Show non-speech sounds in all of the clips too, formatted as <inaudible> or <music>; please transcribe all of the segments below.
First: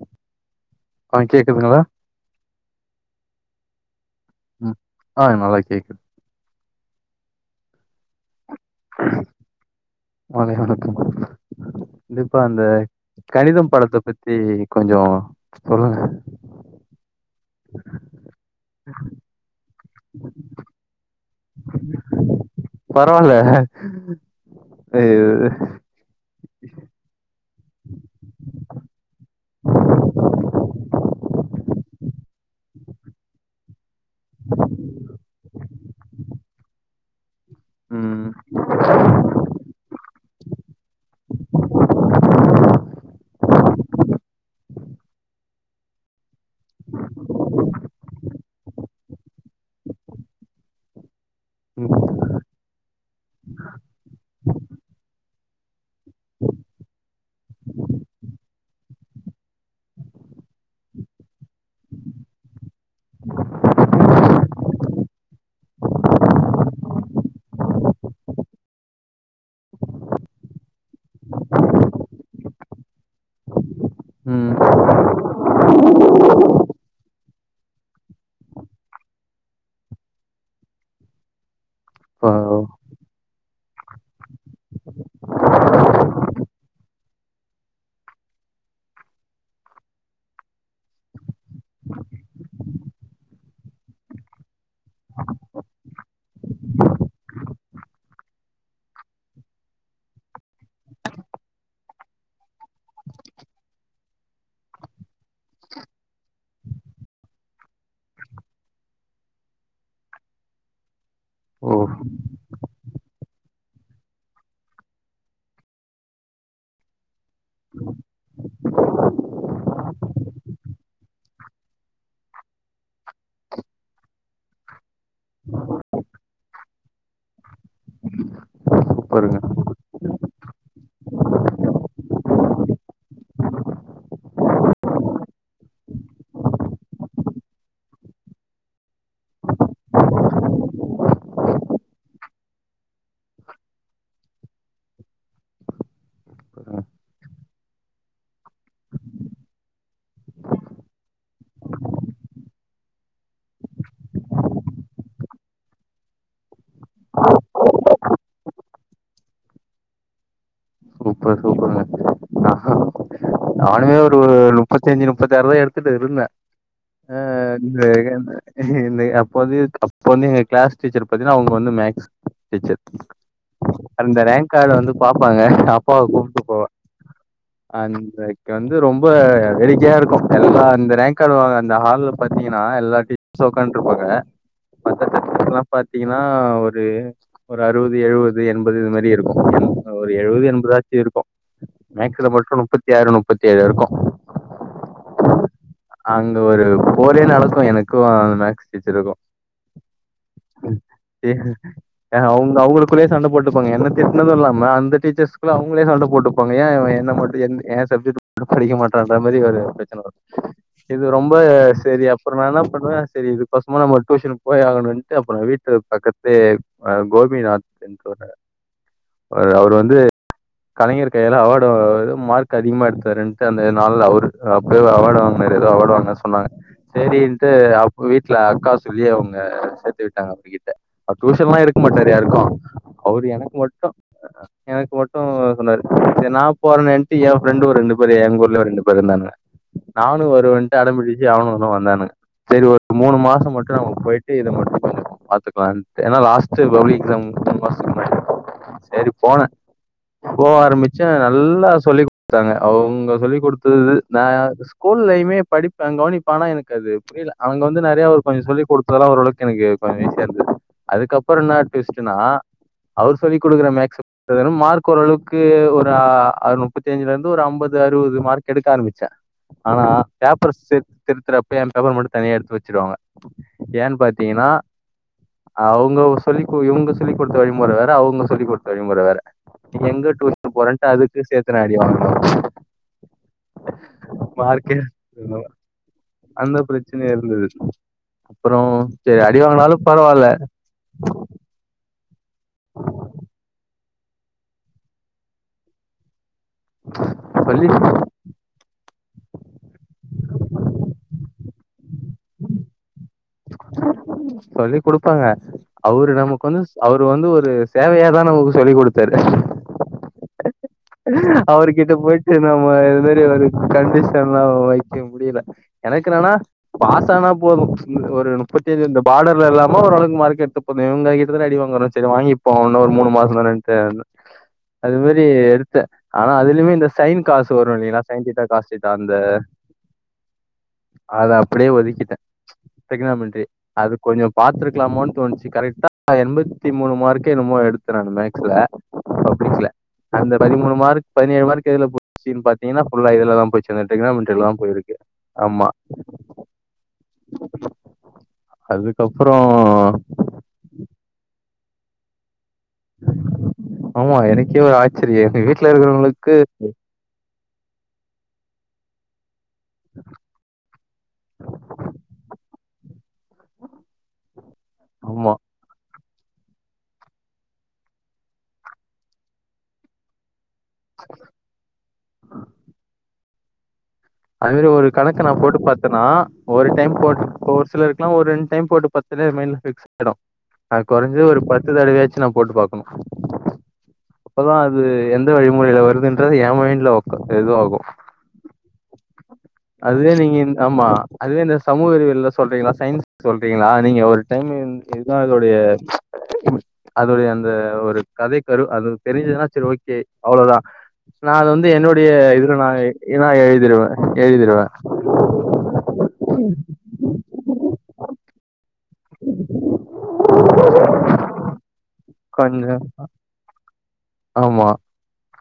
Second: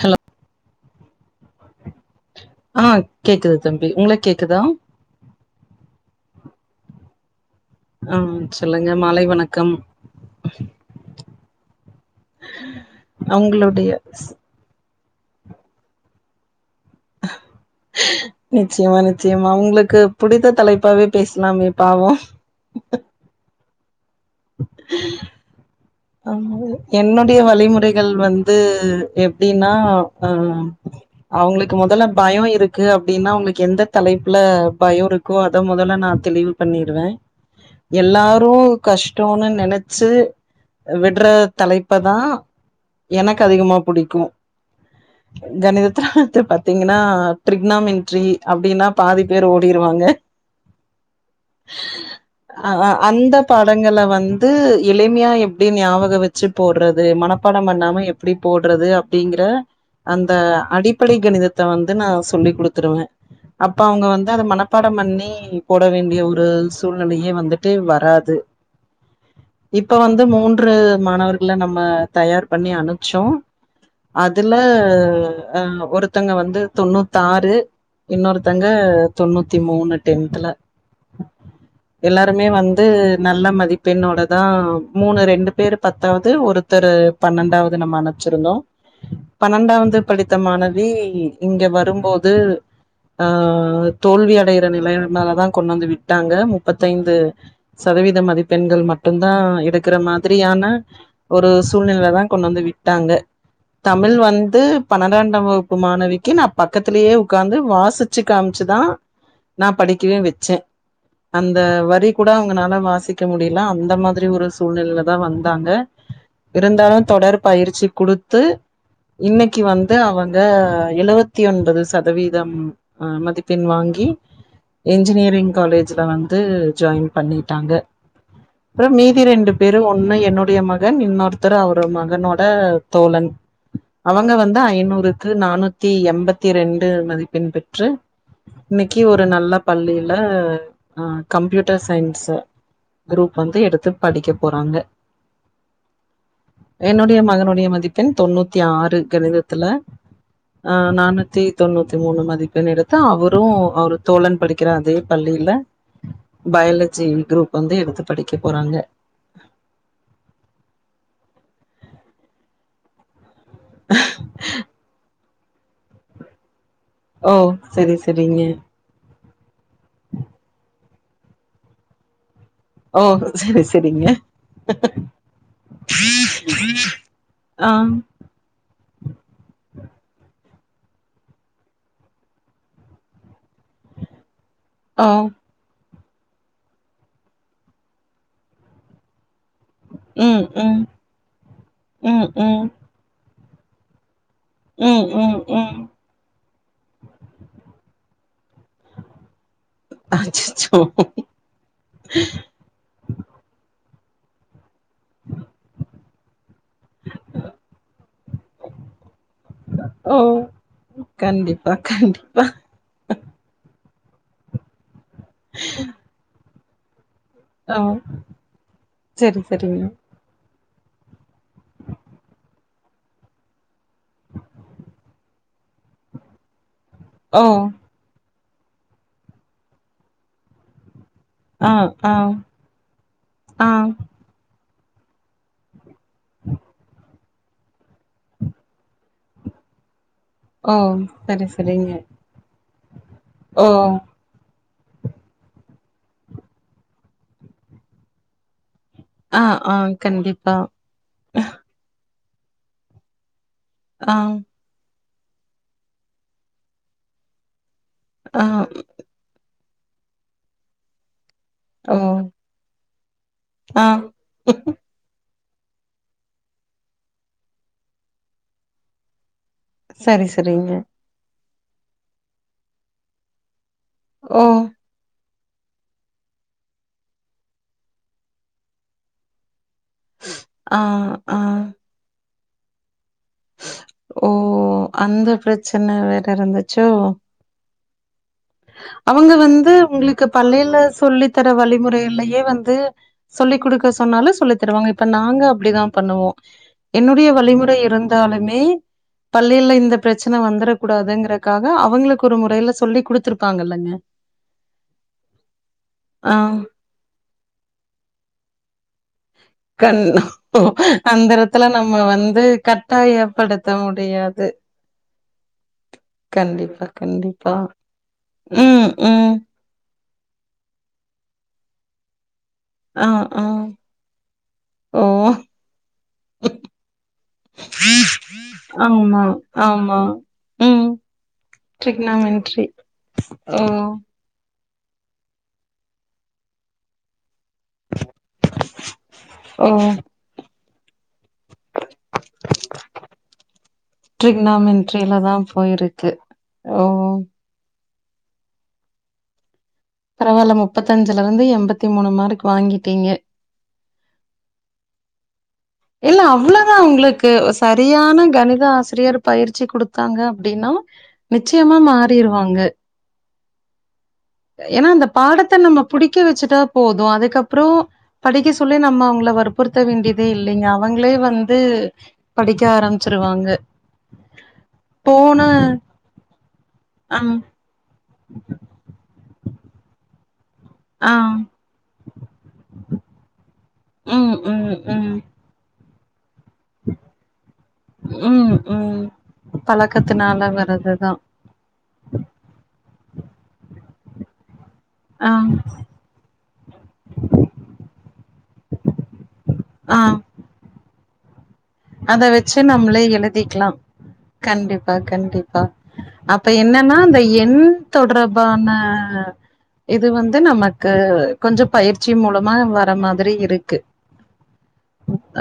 Hello ஆ கேக்குதுங்களா ஆ கேக்குது தம்பி உங்களுக் கேக்குதா ம் ஆ நல்லா கேக்குது அ ம் வணக்கம் <unintelligible> கண்டிப்பா அந்த கணிதம் உங்களுடைய படத்த பத்தி கொஞ்சோ சொல்லுங்க நிச்சயமா நிச்சயமா உங்களுக்கு புடித்த தலைப்பாவே பேசலாமே பாவோ <unintelligible> அயோ இது ஆமா என்னன் புதிய வழிமுறைகள் வந்து எப்டின்னா அ அவுங்களுக்கு மொதல்ல பயோ இருக்கு அப்டின்னா அவுங்களுக்கு எந்த தலைப்ல பயோ இருக்கோ அத மொதல்ல நா தெளிவு பண்ணிருவே. ம் எல்லாரு கஷ்டோனு நெனச்சு விட்ற தலைப்பதா எனக்கு அதிகமா புடிக்கு கணித திரானத்த பாத்தீங்கன்னா ட்ரிக்னாமின்ட்ரி அப்டின்னா பாதி பேர் ஓடிருவாங்க. ம் ஆ, ஆ அந்த பாடங்கள வந்து எளிமையா எப் எப்டி ஞாபகோ வச்சு போடுறது மனப்பாடோ பண்ணாம எப்டி போடுறது அப்டிங்கற அந்த அடிப்படை கணிதத்த வந்து நா சொல்லி குடுத்துருவே அப்ப அவுங்க வந்து அத மனப்பாடோ பண்ணி போட வேண்டிய ஒரு சூழ்நிலையே வந்துட்டு வராது இப்ப வந்து மூன் ன்று மாணவர்கள நம்ம தயார் பண்ணி அனுப்சோ ம் அதுல அ ஒருத்தங்க வந்து தொண்ணூத்தாறு இன்னொருத்தங்க தொண்ணூத்தி மூணு டென்த்ல ஆ எல்லாருமே வந்து நல்ல மதிப்பெண்ணோடதா மூணு ரெண்டு பேரு பத்தாவது ஒருத்தர் பன்னெண்டாவது நம்ம அனுப்சுருந்தோ பன்னெண்டாவது படித்த மாணவி இங்க வரும்போது ஆ தோல்வி அடையுற நிலைமலதா கொண்டு வந்து விட்டாங்க முப்பத்தைந்து சதவீத மதிப்பெண்கள் மட்டுதா எடுக்குற மா திரியான ஒரு சூழ்நிலைதா கொண்டாந்து விட்டாங்க தமிழ் வந்து பன்னிரண்டாம் வகுப்பு மாணவிக்கு நா பக்கத்திலேயே உட்காந்து வாசிச்சு காமிச்சுதா நா படிக்கவே வச்சே அந்த ஓ வரி கூட அவுங்கனால வாசிக்க முடியல அந்த மாதிரி ஒரு சூழ்நிலைல வந்தாங்க இருந்தாலு தொடர் பயிற்சி குடுத்து இன்னைக்கி வந்து அவங்க எழுவத்தி ஒன்பது சதவீதம் மதிப்பெண் வாங்கி என்ஜினியரிங் காலேஜ்ல வந்து ஜாயின் பண்ணிட்டாங்க அப்பறம் மீதி சூப்பருங்க ரெண்டு பேர் ஒண்ணு என்னுடைய மகன் இன்னொருத்தர் அவரு மகனோட தோழன் அவங்க வந்து ஐநூறுக்கு நானூத்தி எம்பத்தி ரெண்டு மதிப்பெண் பெற்று இன்னைக்கி ஒரு நல்ல பள்ளியில அ கம்யூட்டர் சயின்ஸ் குரூப் வந்து எடுத்து படிக்கப் போறாங்க என்னுடைய மகனுடைய மதிப்பெண் தொண்ணூத்தி ஆறு கணிதத்துல ஆ நானூத்தி தொண்ணூத்தி மூணு மதிப்பெண் எடுத்து அவரு அவரு தோழன் படிக்குற அதே பள்ளியில பயாலஜி குரூப் வந்து எடுத்து படிக்க போறாங்க. சூப்பர் சூப்பருங்க. நானுமே ஒரு முப்பத்தஞ்சு நுப் முப்பத்தி ஆறுதா எடுத்துட்டு இருந்தே அ ஓ செரி செரிங்க வந்து <unintelligible> அப் இப்ப வந்து அப்ப வந்து எங்க கிளாஸ் டீச்சர் பத்தினா அவுங்க வந்து மேக்ஸ் டீச்சர் ஓ செரி செரிங்க அந்த ரேங்க் கார்ட வந்து பாப்பாங்க அப்பாவ கூப்ட்டு போவே ஆ அந்த வந்து ரொம்ப வேடிக்கையா இருக்கும் எல்லா அந்த ரேங்க் கார்ட வாங்க அந்த ஹால்ல பாத்தீங்கன்னா எல்லா டீச்சர்ஸரு உக்காந்துட்ருப்பாங்க. ஓ பக்கத்துல <unintelligible> பாத் பாத்தீங்கன்னா ஒரு ஒரு அறுவ து எழுவது எண்பது இது மாரி இருக்கும் ஒரு ம் எழுவது எண்பது ம் ஆச்சு இருக்கும் ம் மேக்சில மட்டும் ம் நுப்பத்தி ஆறு நுப் முப்பத் ஏழு இருக்கும் ம் ம் ம் து ஒரு போரே நடக்கும் எனக்கும் ஆஹ் அந்த மேக்ஸ் டீச்சருக்கும் <inaudible> அச்சச்சோ அவ்ங்க அவ்ங்களுக்குள்ளேயே சண்ட போட்டுப்பாங்க என்ன திட்னதும் இல்லாம அந்த டீச்சர்ஸ்குள்ள அவ்ங்களே சண்ட போட்டுப்பாங்க ஏன் என்ன மட்டும் எந்த என் சப்ஜெட் ஒன்னும் படிக்க மாட்டான்ன்ற மாரி ஒரு ப்ரச்சன ஓ வரும் இது ரொம்ப கண்டிப்பா செரி அப்புறம் கண்டிப்பா நா என்ன பண்ணுவேன் செரி இதுக்கோசமா நம்ம டியூஷன் போய ஆகணுன் ட்டு அப்றம் வீட்டுக் பக்கத்து <unintelligible> கோபிநாத் ஓ என்று ஒருத்தங்க சரி ஒரு அவ்ரு சரிங்க வந்து கலைஞர் கையால அவார்ட் <unintelligible> மார்க் அதிகமா எடுத் கரெக்டா அந்த நாள்ல அவ்ரு அப்பியே அவார்ட வாங்குனாரு எதோ அவார்ட வாங்குநாறு சொன்னாங்க ஓ சேரின்ட்டு அப்ப வீட் வீட்ல அக்கா சொல்லி அவ்ங்க சேத்து விட்டாங்க அவிங்கிட்ட அவ்ரு டியூஷன் எல்லா ஆ எடுக்கமாடாறு ஆ யாருகும் அவ்ரு எனக்கு ஆ மட்டும் எனக்கு மட்டு சொன்னாரு சரி நா போறனேன் என் ஃப்ரெண்டு ஒரு ரெண்டு ஒரு எங்கூர்ல ரெண்டு பேரு இருந்தானுவ நானு ஓ வருவன்ட்டு அடம்பிடிச்சி சரி அவணுவனு சரிங்க வந்தானுங்க சேரி ஒரு ஓக் மூணு மாசம் ஓ மட்டு நம்ம போயிட்டு இது மட் <inaudible> பாத்துக்கலன்டு ஏன்னா லாஸ்ட் பப்ளிக் எக்ஸாம் மூனு மாசத்துக்கு முன்னாடி செரி ஆ போன ஆ போ கண்டிப்பா ஆரம்பிச்ச நல்லா சொல்லி த்தாங்க அவ்ங்க சொல்லி கொடுத் ஸ்கூலு ஆ நா ஸ்கூல் லைப் ப்பிமே படிபன் கவ்னிப்பன் எனக்கு அது புரில அவ்ங்க வந்து நெறைய அவ்ரு ஆ கொஞ்சம் சொல்லி கொடுத்தலாம் ஒர்ளவுக்கு எனக்கு கொஞ்சம் ஈசிய இருந்துது அதுகப் அப்புற என்ன ஓ ட்வ்ஸ்ட்னா அவ்ரு சொல்லிகுடுக்கற ஆ மேக்ஸ் <unintelligible> மார்க் ஓரளவுக் க்கு ஒரு ஆ முப்பத்திஞ்சிலெந் ஒரு ஐம்பது அறுவது மார்க் எடுக்க ஆரம்பிச்சன் ஆனா சரி பேப்பர் சரிங்க சேத் திருத்தரப்ப என் பேப்பர் மட்டும் தனியா எடுத்து வச்சிருவாங்க ஏன் ஓ பாத்தீங்ன்னா ஹ் அவங்க சொல்லி இவங்க சொல்லி் குடுத்த வழிமுற வேற அவங்க சொல்லி் குடுத்த வழிமுற வேற எங்க டூஷன் ஆ போறன்ட்டு அதுக்கு ஆ சேத்துன அடி வாங்ன ஓ மார்க்கே அந்த பிரச்சன வேற அந்த இருந்துச்சோ பிரச்சனை இருந்தது அப்புறோ சரி அவங்க அடி வந்து வாங்கினாலு உங்ளுக்கு பரவால்ல பள்ளைல சொல்லி தர வழிமுற இல்லை வந்து சொல்லி் குடுக்க சொன் சொன்னாலும் சொல்லி தருவாங்க இப்போ நாங்க அப்டிதா பண்ணுவோம் என்னுடைய சொல்லி வழிமுறை இருந்தாலுமே பள்ளியில இந்த பிரச்சன வந்துட கூடாதுங்கறக்காக அவங்களுக்கு ஒரு முறையில சொல்லி கொடுத்துரு தாங்கல்லங்க சொல்லி கொடுப்பாங்க அவரு ஆ நமக்கு வந்து அவரு வந்து ஒரு சேவையாதான சொல்லி குடுத் கண்ண அவர் கிட்ட போய்ட்டு நம்ம இது மாதிரி ஒரு கட்டாயப்படுத்த முடியாது கண்டிஷன்லாம் வைக்க முடியல எனக்கென்னனா கண்டிப்பா பாஸ் ஆனா கண்டிப்பா போதும் ஒரு ம் முப்பத்தேழு இந்த ம் பார்டர்ல இல்லாம ஓரளவு மார்கெடுத்துபோ இவ்ங்க கிட்ட தான அடி வாங்கறோம் சரி வாங்கிப் இப்ப இன்ன ஒரு ஆ மூணு மாசம் ஆ தானேன்ட்டு அது ஓ மாதிரி எடுத்து ஆனா அதுலயுமே இந்த சைின் காசு வரும் இல்லைன்னா சைின் தீட்டா காசுிட்டான் அந்த ஆமா ஆமா ம் அதை அப்படியே ஒதுக்கிட்டேன் ட்ரிக்னாமென்ட்ரி க்னாமெடரி ஓ அது கொஞ்சம் பாத்துருக்கலாமோன் தோணுச்சு கரெக்டா எண்பத்தி மூணு மார்க் <unintelligible> எடுத்த நானு மேக்ஸ்ல ஓ <unintelligible> அந்த மூணு மார்க் பதினேழு மார்க் இதுல போச்சுன் பாத்தீங்கன்னா ஃபுல்லா இதுல தான் போச்சு அந்த ட்ரிகோனோமெண்ட்ரில தான் போயிருக்கு ட்ரிக்னாமென்ட்ரில தா ஆமா போயிருக்கு ஓ அதுக்கப்புறம் பரவாயில்ல முப்பத்தி அஞ்சுல இருந்து எண்பத்தி மூணு மார்க் வாங்கிட்டீங்க ஆமா எனக்கே ஒரு ஆச்சரியம் <unintelligible> இல்ல அவ்வளவுதான் உங்களுக்கு சரியான கணித ஆசை <unintelligible> பயிற்சி கொடுத்தாங்க அப்படின்னா நிச்சயமா மாறிருவாங்க ஏன்னா அந்த ஆமா பாடத்தை நம்ம புடிக்க வச்சுட்டா போதும் அதுக்கப்றம் படிக்க சொல்லி நம்ம அவங்கள வற்புறுத்த வேண்டியதே இல்லை இல்லைங் அவுங்ளே வந்து படிக்க ஆரம்பிச் ருவாங்க அது மாரி ஒரு கணக்கு நா போட்டு பாத்தன்னா ஒரு டைம் போட் அம் ஒரு சிலரு க்கல்லா ஒரு ரெண்டு டைம் போட்டு பா அதே மைண்ட்ல ஃபிக்சு ஆய்டு நா ஆ குறஞ்சது ஒரு பத்து தடவயாச்சு நா போட்டு பா ஆமா ம் அப்பதா ம் அது ம் எந்த வழிமுறைல வருது அப்பதா என் மைண்ட்ல ஒர்க் இது ஆகு ம் ம் அதுவே நீங்க பழக்கத்துனால இந்த ஆமா வர்றதுதா அதுவே இந்த சமூக அறிவியல்லா சொல்றீங்ளா சயின்ஸ் சொல்றீங்ளா நீங்க ஒரு டைம் இதுதா ஆ அதோடைய அதடைய அந்த ஒரு கதை கரு அது தெரிஞ்சதுன்னா சரி ஓகே ஆ அவ்ளவுதா ஸ் நா அது வந்து என்னுடைய அத இதுல வச்சு நம்மளே நா எழுதிக்கலா எழுதிடுவே கண்டிப்பா கண்டிப்பா அப்ப என்னன்னா இந்த எண்தொட பிரபா அண்ணே ஆ இது வந்து நமக்கு கொஞ்சோ பயிற்சி மூலமா கொஞ்ச வர மாதிரி இருக்கு ஆமா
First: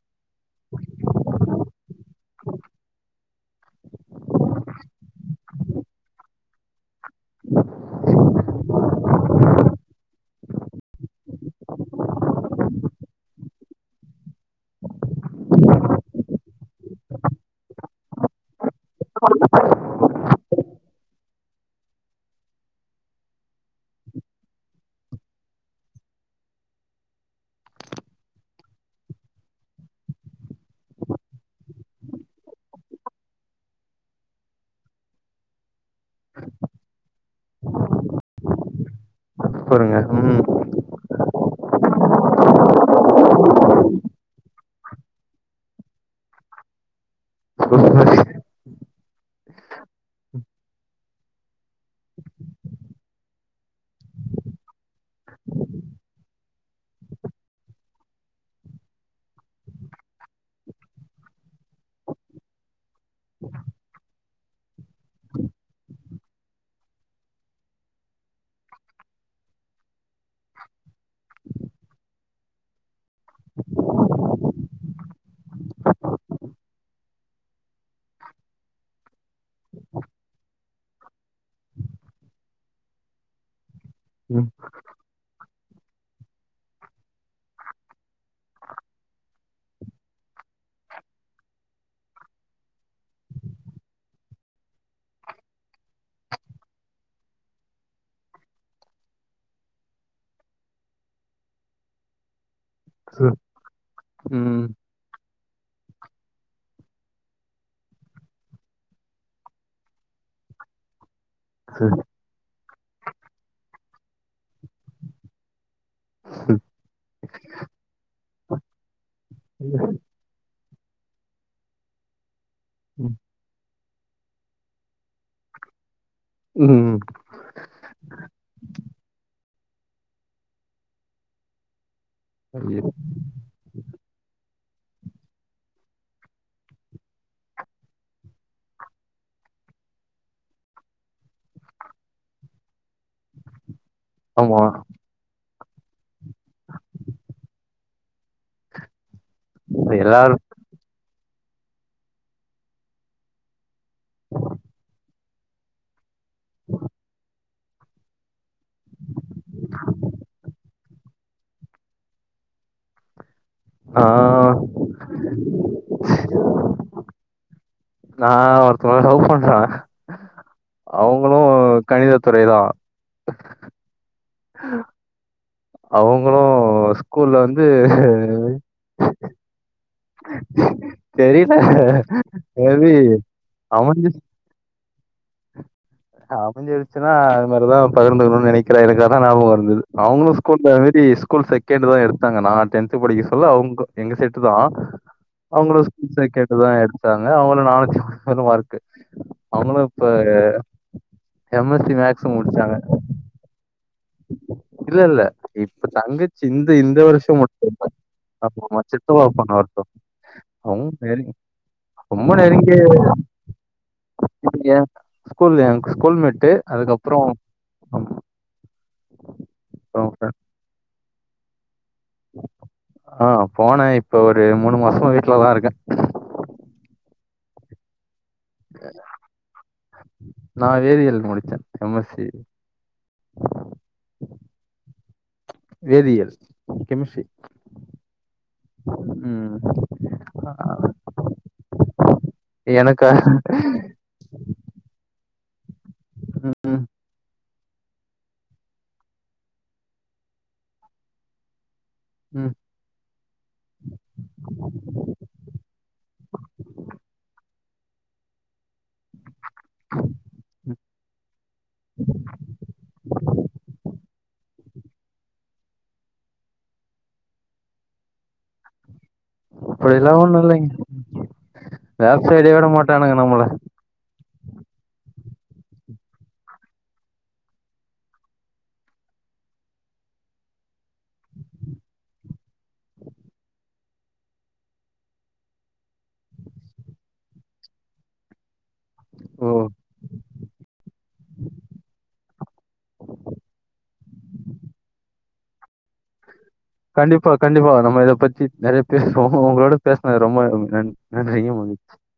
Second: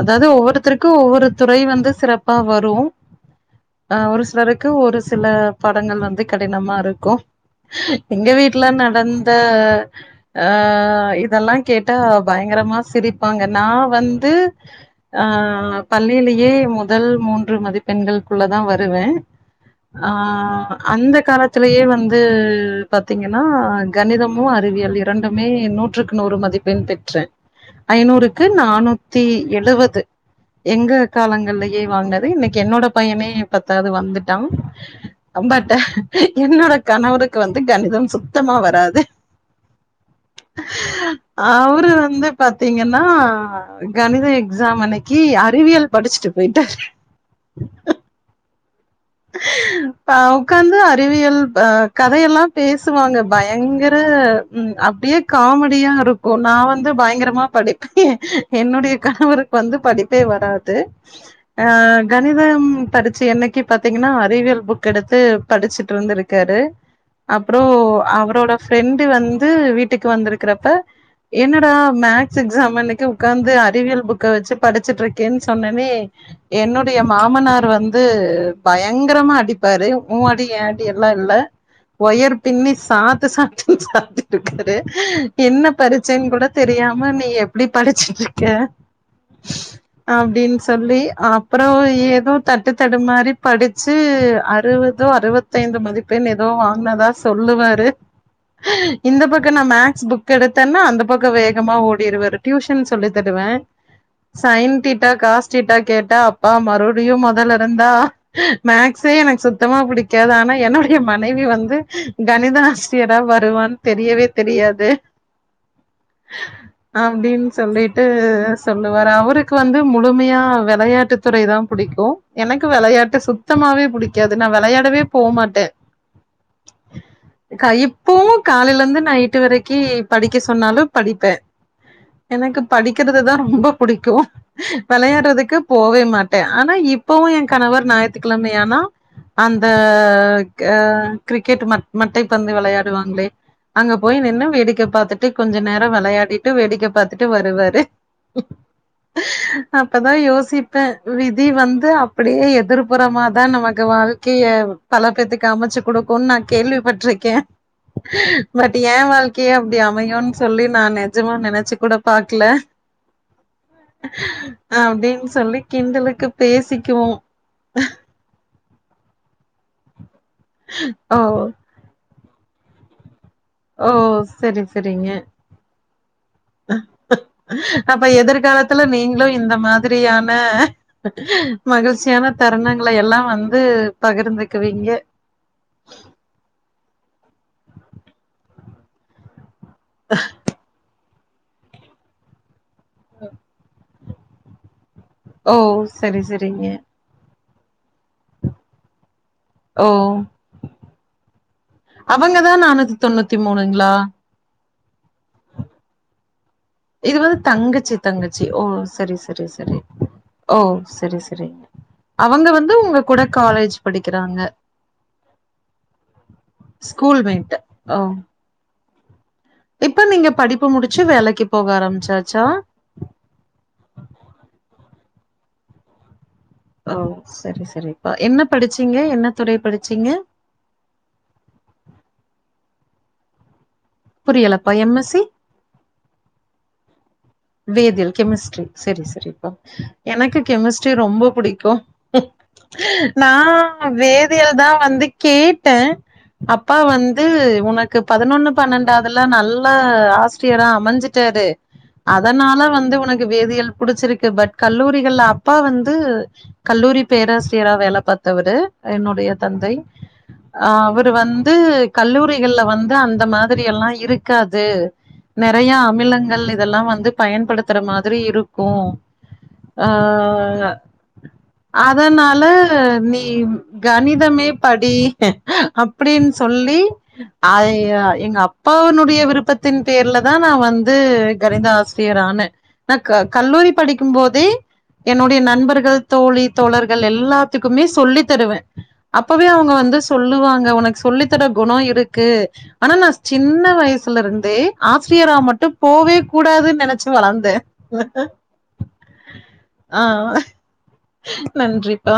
அதாவது ஒவ்வொருத்தருக்கு ஒவ்வொரு துறை வந்து சிறப்பா வரு அ ஒரு சிலருக்கு ஒரு சில படங்கள் வந்து கடினமா இரு கோ எங்க வீட்ல நடந்த ஆ இதெல்லா கேட்டா பயங்கரமா சிரிப்பாங்க நா வந்து ஆ பள்ளிலயே முதல் மூன்று மதிப்பெண்களுக்குள்ளதா வருவேன் ஆ அந்த கால துள்ளயே வந்து பாத்தீங்கனா கணிதமு அறிவியல் இரண்டுமே நூற்றுக்கு நூறு மதிப்பெண் பெற்றே ஐநூறுக்கு நானூத்தி எழுவது எங்க காலங்கல்லயே வாங்னது இன்னிக்கு என்னோட பையனே பத்தாவது வந்துட்டா <unintelligible> என்னோட கணவருக்கு வந்து கணிதம் சுத்தமா வராது பாருங்க ம் அவரு வந்து பாத்தீங்கன்னா கணிதோ ஸாம் அன்னக்கி கி அறிவியல் படிச்சிட்டு போயிட்டாரு <inaudible> <inaudible> பா உக்காந்து டிவியல் பா கதையெல்லா பேசுவாங்க பயங்கர ம் அப்டியே காமெடியா இருக்கோ நா வந்து பயங்கரமா படி <inaudible> என்னுடைய கணவருக்கு வந்து படிப்பே வராது ஆ கணிதம் படிச்சு என்னக்கி பாத்தீங்கனா அறிவியல் புக் எடுத்து படிச்சுட்ருந்துருக்காரு அப்றோ அவரோட ஃப்ரெண்ட்டு வந்து வீட்டுக்கு வந்திருக்கிறப்ப என்னட மேக்ஸ் எக்ஸாமன்னிக்கு உக்காந்து அறிவியல் புக்க வெச்சு படிச்சுட்டுருக்கேன் சொன்னனே என்னுடைய மாமனார் வந்து பயங்கரமா அடிப்பாரு உ அடி எ அடி எல்லா இல்ல ஒயர் பின்னி சாத்து சாத்துனு ம் சாத்திட்டுருக்காரு என்ன பரிச்சைன்னு கூட தெரியாம நீ எப்டி படிச்சுட்டுருக்க அப்டின் சொல்லி அப்றோ ஏதோ தட்டு தடு மாரி படிச்சு அறுவதோ அறுவத்தைந்து மதிப்பண் ஏதோ வாங்கனதா சொல்லுவாரு இந்த பக்கம் நா மேக்ஸ் புக் எடுத்தன்னா அந்த பக்கம் வேகமா ஓடிடுவாரு டியூஷன் தின் சொல்லி தருவே ம் சையின்டீட்டா காஸ்டீட்டா கேட்டா அப்பா மறுவுடியு மொதல்ல இருந்தா மேக்ஸே எனக்கு சுத்தமா பிடிக்காது ஆனா என்னுடைய மனைவி வந்து கணித ஆசிரியரா வருவான்னு தெரியவே தெரியாது அப்டின்னு சொல்லிட்டு சொல்லுவாரு அவருக்கு வந்து முழுமையா வெளையாட்டு துறை தா புடிக்கு எனக்கு வெளையாட்டு ம் டி சுத்தமாவே புடிக்காது நா வெளையாடவே போமாட்டே ம் ஆ இப்பவு காலைலந்து நைட்டு வரைக்கி படிக்க சொன்னாலு படிப்பே எனக்கு ஐயோ. படிக்கிறதுதா ரொம்ப புடிக்கோ வெளையாடுறதுக்கு போவே மாட்டே ஆனா இப்பவு எ கணவர் நா ஞாயித்துகெழமையானா அந்த அ கிரிக்கெட் மட் மட்டை பந்து வெளையாடுவாங்களே அங்க போயி நின்னு ஆமா வேடிக்க பாத்துட்டு கொஞ்ச நேரம் வெளையாடிட்டு வேடிக்கை பாத்துட்டு வருவாரு அப்பதா எல்லாரு யோசிப்பே விதி வந்து அப்பிடியே எதிர் புறமாதா நமக்கு வாழ்க்கையே பல பேத்துக்கு அமச்சு குடுக்கோன் நா கேள்விப்பட்டிருக்கே பட் ஏ வாழ்க்கையே அப்டி அமையோன் சொல்லி நா நெஜமா நெனச்சு கூட பாக்ல ஆ அப்டின் சொல்லி கிண்டலுக்கு பேசிக்குவோ ஆ <unintelligible> லவ் பண்றா ஓ ஓ கணித துறை தா ஓ செரி செரிங்க அவுங்களு ஸ்கூல்ல வந்து லோ இந்த மாதிரியான ஆ தெரில மகிழ்ச்சியானா தருணங் குல்ல மேபி எல்லா வந் து அமஞ்ச பகிர்ந்துக்குவீங்க அமஞ்சிடுச்சுன்னா அதுமாரிதா பகிர்ந்துக்குனுனு நெனேக்கிறே எனக்கு அதா ஞாபம் வருது அவுங்களு ஸ்கூல இந்த மேரி ஸ்கூல் செகண்ட் தா எடுத்தாங்க நா டென்த் த் படிக்க சொல்ல அவுங்க எங்க செட்டு தா ஓ அவங்களு ஸ்கூல் செரி செரிங்க செகண்ட்டுதா எடுத்தாங்க அதா அவுங்களு நானூத்திமுப்பது மார்க்கு அவுங்களு ஓ இப்ப எம்எஸ்சி மேக்ஸ் அவங்கதா முடிச்சாங்க. நானூத்தி தொண்ணுத்தி மூணுங்ளா இல்ல இல்ல இப்ப தங்கச் சி இந்த இந்த இது வருஷ வந்து மட்டு இப்ப தங்கச்சி தங்கச்சி ஓ அப்போ அவ செரி சித்தப்பா செரி பொண்ணு செரி ஒர்த்தவ்ங் ஓ செரி அவுங் செரிங்க <unintelligible> ரொம்ப அவங்க வந்து நெருங்கி உங்க கூட காலேஜ் படிக்கிறாங்க இங் ஏ ஸ்கூல் ஏ ஸ்கூல்மேட்டு் அதுக்கப்றோ ஸ்கூல் மேட் ஓ இப்ப நீங்க படிப்ப முடுச்சி வேலக் வேலைக்கு போக ஆரம்பி ஆ போன இப்ப ஒரு மூணு மாஸ்மாவே ட்ல தா இருக்க அவ் சரி சரி என்ன படிச்சிங்க என்ன துறை படிச்சிங்க நா வேதியியல் முடிச்சே எம் எஸ் சி புரியலப்பா எம் எஸ் சி வேதியல் கெமிஸ்ரி வேதியல் கெமிஸ்ட்ரி செரி செரிப்பா ம் எனக்கு கெமிஸ்ட்ரி ரொம்ப புடிக்கு ம் எனக்கா நா வேதியல் தா வந்து கேப் கேட்டே அப்பா ம் வந்து உனக்கு பதினொன்னு பன்னெண்டாவதுல நல்ல ஆசிரியரா அமைஞ்சிட்டாரு ம் அதனால வந்து உனக்கு வேதியல் புடிச்சிருக்கு பட் கல்லூரிகள்ல அப்பா வந்து கல்லூரி பேராசி சிரியரா வேல பாத்தவரு என்னுடைய தி தந்தை அவரு வந்து கல்லூரிகள்ல வந்து அந்த மாதிரி எல்லா இருக்காது த்து நெறைய அமிலங்கள் இதெல்லா வந்து வந்து பயன்படுத்துற மாதிரி இருக்கு அ அப்படிலா ஒண்ணு இல்லைங்க லேப் அதனால சைடே விட மாட்டானுங்க நீ நம்மள கணிதமே படி அப்டின்னு சொல்லி அ எங்க அப்பாவினுடைய விருப்பத்தின் பேர்ல தா நான் வந்து கணித‌‌ ஆசி சிரியர்றான நா க கல்லூரி படிக்கும் போதே என்னுடைய நண்பர்கள் தோழி தோழர்கள் எல்லாத்துக்குமே சொல்லி தருவே அப்பவே ஓ அவங்க வந்து சொல்லுவாங்க உனக்கு சொல்லி தர குணே இருக்கு ஆனா நா சின்ன வயசுல இருந்தே ஆசிரியராம ட்டு போவே கூடாது கண்டிப்பா கண்டிப்பா நம்ம இத பத்தி நெறைய பேசுவோ உங்களோட ஆ பேசினது ரொம்ப நன் நன்றிங்க மமி நன்றிப்பா